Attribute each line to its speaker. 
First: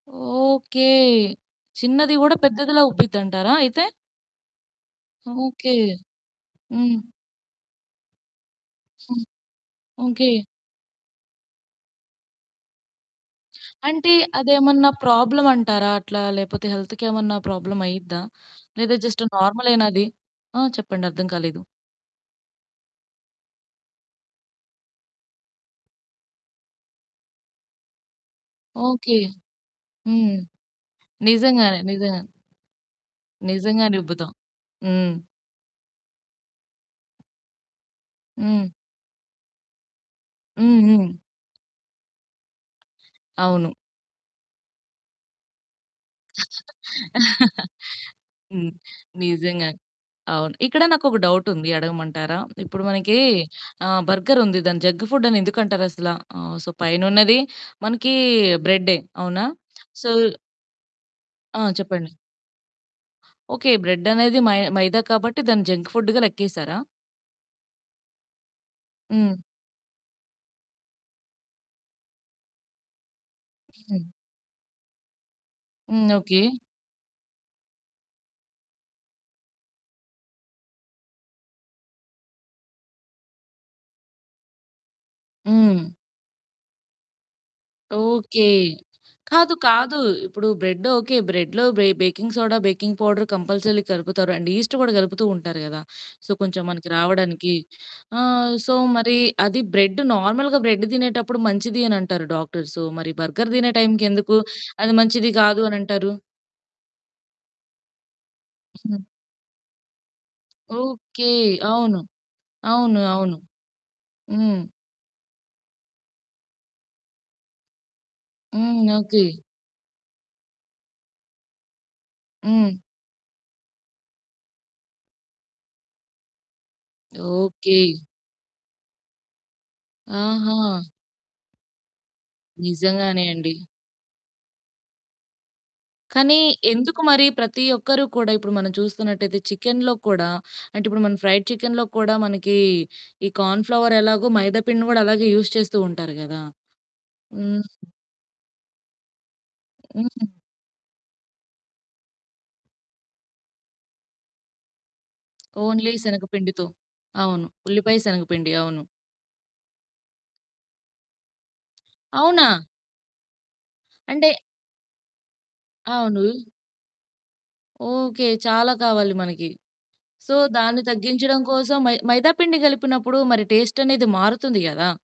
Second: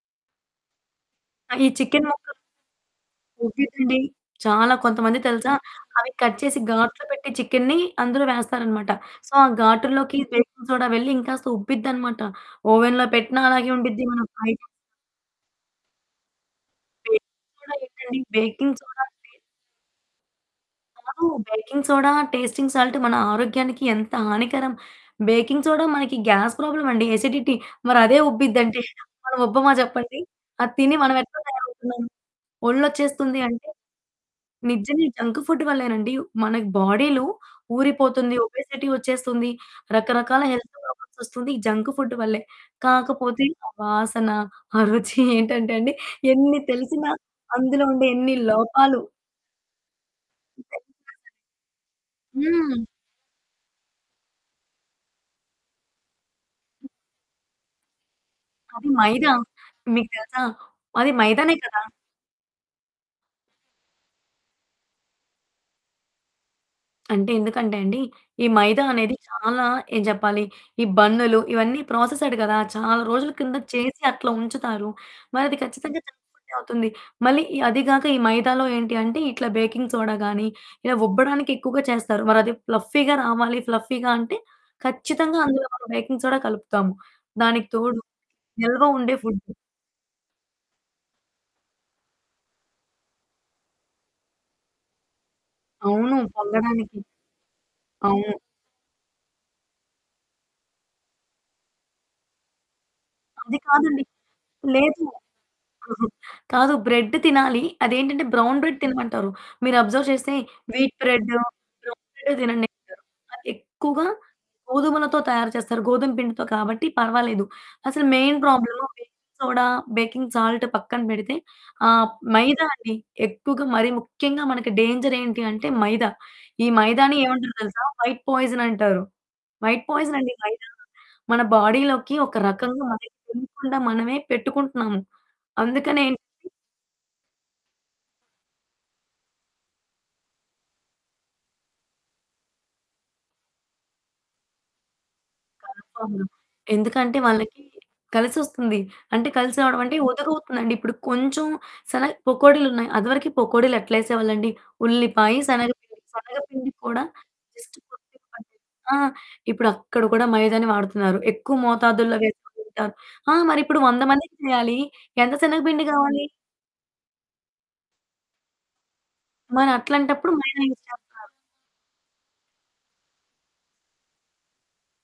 Speaker 1: Okay.
Speaker 2: ఆహ్, ఈ chicken
Speaker 1: చిన్నది
Speaker 2: ముక్కలు
Speaker 1: గూడా పెద్దదిలా ఉబ్బిద్దంటారా అయితే!
Speaker 2: ఓకేనండి చాలా కొంతమంది తెలుసా!
Speaker 1: ఓకే.
Speaker 2: అవి కట్ చేసి
Speaker 1: హ్మ్
Speaker 2: గాట్లు పెట్టి చికెనుని అందులో వేస్తారన్నమాట.
Speaker 1: హ్మ్.
Speaker 2: సో, ఆ గాటుల్లోకి
Speaker 1: ఓకే.
Speaker 2: బేకింగ్ సోడా వెళ్లి ఇంకాస్త ఉబ్బిద్దన్నమాట ఓవెన్‌లో పెట్టినా అలాగే ఉండుద్ది.
Speaker 1: అంటే
Speaker 2: మనం ఫ్రై చేసి
Speaker 1: అదేమన్నా ప్రాబ్లమంటారా అట్లా? లేకపోతే హెల్త్‌కేమన్నా
Speaker 2: బేకింగ్ సోడా ఏంటండీ?
Speaker 1: ప్రాబ్లమయ్యిద్దా?
Speaker 2: బేకింగ్
Speaker 1: లేదా జస్ట్
Speaker 2: సోడాంటే
Speaker 1: నార్మలేనా అది? ఆ! చెప్పండి
Speaker 2: కాదు.
Speaker 1: అర్థం కాలేదు.
Speaker 2: బేకింగ్ సోడా, టేస్టింగ్ సాల్ట్ మన ఆరోగ్యానికి ఎంత హానికరం. బేకింగ్ సోడా మనకి గ్యాస్ ప్రాబ్లమండి. ఎసిడిటీ. మరదే ఉబ్బిద్దంటే
Speaker 1: ఓకే.
Speaker 2: మనముబ్బమా చెప్పండి
Speaker 1: హ్మ్.
Speaker 2: అది తిని మనమెట్లా
Speaker 1: నిజంగానే.
Speaker 2: తయారవుతున్నాం?
Speaker 1: నిజంగానే.
Speaker 2: ఒళ్ళొచ్చేస్తుంది అంటే
Speaker 1: నిజంగానే ఉబ్బుతాం.
Speaker 2: నిజంగా ఈ
Speaker 1: హ్మ్.
Speaker 2: జంక్ ఫుడ్ వల్లేనండి. మన బాడీలో ఊరిపోతుంది
Speaker 1: హ్మ్.
Speaker 2: ఒబెసిటీ వచ్చేస్తుంది. రకరకాల హెల్త్
Speaker 1: హ్మ్. హ్మ్.
Speaker 2: ప్రాబ్లమ్స్ వస్తుంది. ఈ జంక్ ఫుడ్ వల్లే. కాకపోతే
Speaker 1: అవును.
Speaker 2: ఆ వాసన, ఆ రుచి ఏంటంటే అండి, ఎన్ని తెలిసినా, అందులో ఉండే ఎన్ని
Speaker 1: హ్మ్.
Speaker 2: లోపాలు
Speaker 1: నిజంగానే. అవును. ఇక్కడ
Speaker 2: తెలిసినా
Speaker 1: నాకొక
Speaker 2: సరే.
Speaker 1: డౌటుంది. అడగమంటారా?
Speaker 2: హ్మ్.
Speaker 1: ఇప్పుడు మనకి ఆహ్, బర్గరుంది. దాన్ని జంక్ ఫుడ్డని ఎందుకంటారసల? ఆహ్, సో, పైనున్నది మనకి
Speaker 2: అది
Speaker 1: బ్రెడ్డే
Speaker 2: మైదా.
Speaker 1: అవునా?
Speaker 2: మీకు
Speaker 1: సో
Speaker 2: తెలుసా? అది మైదానే
Speaker 1: ఆ!
Speaker 2: కదా!
Speaker 1: చెప్పండి. ఓకే. బ్రెడ్డనేది మై మైదా కాబట్టి దాన్ని జంక్ ఫుడ్‌గా లెక్కేసారా?
Speaker 2: అంటే ఎందుకంటే అండి, ఈ మైదా అనేది
Speaker 1: హ్మ్.
Speaker 2: చాలా ఏం చెప్పాలి? ఈ బన్నులు ఇవన్నీ ప్రాసెస్డ్ కదా! చాలా రోజుల కిందట చేసి
Speaker 1: హ్మ్.
Speaker 2: అట్లా ఉంచుతారు. మరది ఖచ్చితంగా
Speaker 1: హ్మ్.
Speaker 2: Junk
Speaker 1: okay.
Speaker 2: ఫుడ్డే అవుతుంది మళ్ళీ ఈ అది కాక ఈ మైదాలో ఏంటి అంటే ఇట్లా బేకింగ్ సోడా గానీ ఇలా ఉబ్బడానికెక్కువగా చేస్తారు. మరది ఫ్లఫ్ఫీగా రావాలి ఫ్లఫ్ఫీగా అంటే ఖచ్చితంగా అందులో మనం
Speaker 1: హ్మ్.
Speaker 2: బేకింగ్ సోడా కలుపుతాము దానికి తోడు
Speaker 1: ఓకే.
Speaker 2: నిల్వ ఉండే ఫుడ్డు.
Speaker 1: కాదు. కాదు. ఇప్పుడు బ్రెడ్ ఓకే. బ్రెడ్‌‌లో బే baking soda, baking powder compulsorily కలుపుతారు అండ్ ఈస్ట్ గూడా కలుపుతూ ఉంటారు గదా!
Speaker 2: అవును.
Speaker 1: సో, కొంచెం మనకి
Speaker 2: పొంగడానికి.
Speaker 1: రావడానికి.
Speaker 2: అవును.
Speaker 1: ఆహ్, సో మరి అది బ్రెడ్ నార్మల్‌గా బ్రెడ్ తినేటప్పుడు మంచిది అనంటారు డాక్టర్సు. మరి బర్గర్
Speaker 2: అది
Speaker 1: తినే
Speaker 2: కాదండి.
Speaker 1: టైంకి ఎందుకు అది
Speaker 2: లేదు.
Speaker 1: మంచిది కాదు అనంటారు?
Speaker 2: కాదు బ్రెడ్ తినాలి. అదేంటంటే బ్రౌన్ బ్రెడ్
Speaker 1: హ్మ్.
Speaker 2: తినమంటారు. మీరు అబ్జర్వ్ చేస్తే వీట్
Speaker 1: ఓకే.
Speaker 2: బ్రెడ్డు,
Speaker 1: అవును.
Speaker 2: బ్రౌన్ బ్రెడ్డే తినండి
Speaker 1: అవును.
Speaker 2: అంటారు.
Speaker 1: అవును.
Speaker 2: అదెక్కువగా
Speaker 1: హ్మ్.
Speaker 2: గోధుమలతో తయారు చేస్తారు. గోధుమ పిండితో కాబట్టి పర్వాలేదు. అసలు మెయిన్
Speaker 1: హ్మ్.
Speaker 2: Problem baking
Speaker 1: okay.
Speaker 2: Soda, baking salt పక్కన బెడితే ఆహ్, మైదా
Speaker 1: హ్మ్.
Speaker 2: అండి. ఎక్కువగా మరి ముఖ్యంగా మనకి డేంజర్ ఏంటి అంటే మైదా. ఈ మైదాని ఏమంటారు
Speaker 1: ఓకే.
Speaker 2: తెలుసా! వైట్ పాయిజన్ అంటారు. వైట్ పాయిజన్ అండి మైదా.
Speaker 1: ఆహా!
Speaker 2: మన బాడీలోకి ఒక రకంగా మనకి
Speaker 1: నిజంగానే అండి.
Speaker 2: తెలియకుండా మనమే పెట్టుకుంటున్నాము. అందుకనే
Speaker 1: కానీ
Speaker 2: ఏంటంటే
Speaker 1: ఎందుకు మరి ప్రతి ఒక్కరు కూడా ఇప్పుడు మనం చూస్తున్నట్టైతే చికెనులో కూడా, అంటే ఇప్పుడు మనం ఫ్రైడ్ చికెన్‌‌లో కూడా మనకి ఈ కార్న్ ఫ్లవర్ ఎలాగో మైదా పిండిని కూడా అలాగే యూజ్ చేస్తూ ఉంటారు
Speaker 2: కన్ఫర్మ్‌గా.
Speaker 1: గదా!
Speaker 2: ఎందుకంటే వాళ్ళకి
Speaker 1: హ్మ్.
Speaker 2: కలిసొస్తుంది. అంటే కలిసి రావడం అంటే
Speaker 1: హ్మ్.
Speaker 2: ఒదుగవుతుందండి. ఇప్పుడు కొంచెం శన పకోడీలున్నాయి. అది వరకు పకోడీలు ఎట్లా యేసేవాళ్ళండి? ఉల్లిపాయ
Speaker 1: ఓన్లీ
Speaker 2: శనగపిండి. శనగ
Speaker 1: శనగపిండితో
Speaker 2: పిండి కూడా
Speaker 1: అవును.
Speaker 2: జస్ట్
Speaker 1: ఉల్లిపాయ,
Speaker 2: కొద్దిగా
Speaker 1: శనగపిండి. అవును.
Speaker 2: కొద్దిగా ఆ ఇప్పుడు అక్కడ కూడా మైదాని వాడుతున్నారు. ఎక్కువ మోతాదుల్లో
Speaker 1: అవునా!
Speaker 2: వేసుకుంటారు. ఆ! మరి ఇప్పుడు 100
Speaker 1: అంటే
Speaker 2: మందికి చేయాలి. ఎంత శనగపిండి గావాలి?
Speaker 1: అవును. ఓకే. చాలా కావాలి మనకి.
Speaker 2: మరట్లాంటప్పుడు
Speaker 1: సో,
Speaker 2: మైదా యూజ్
Speaker 1: దాన్ని
Speaker 2: చేస్తన్నారు.
Speaker 1: తగ్గించడం కోసం మై మైదా పిండి గలిపినప్పుడు మరి టేస్టనేది మారుతుంది గదా!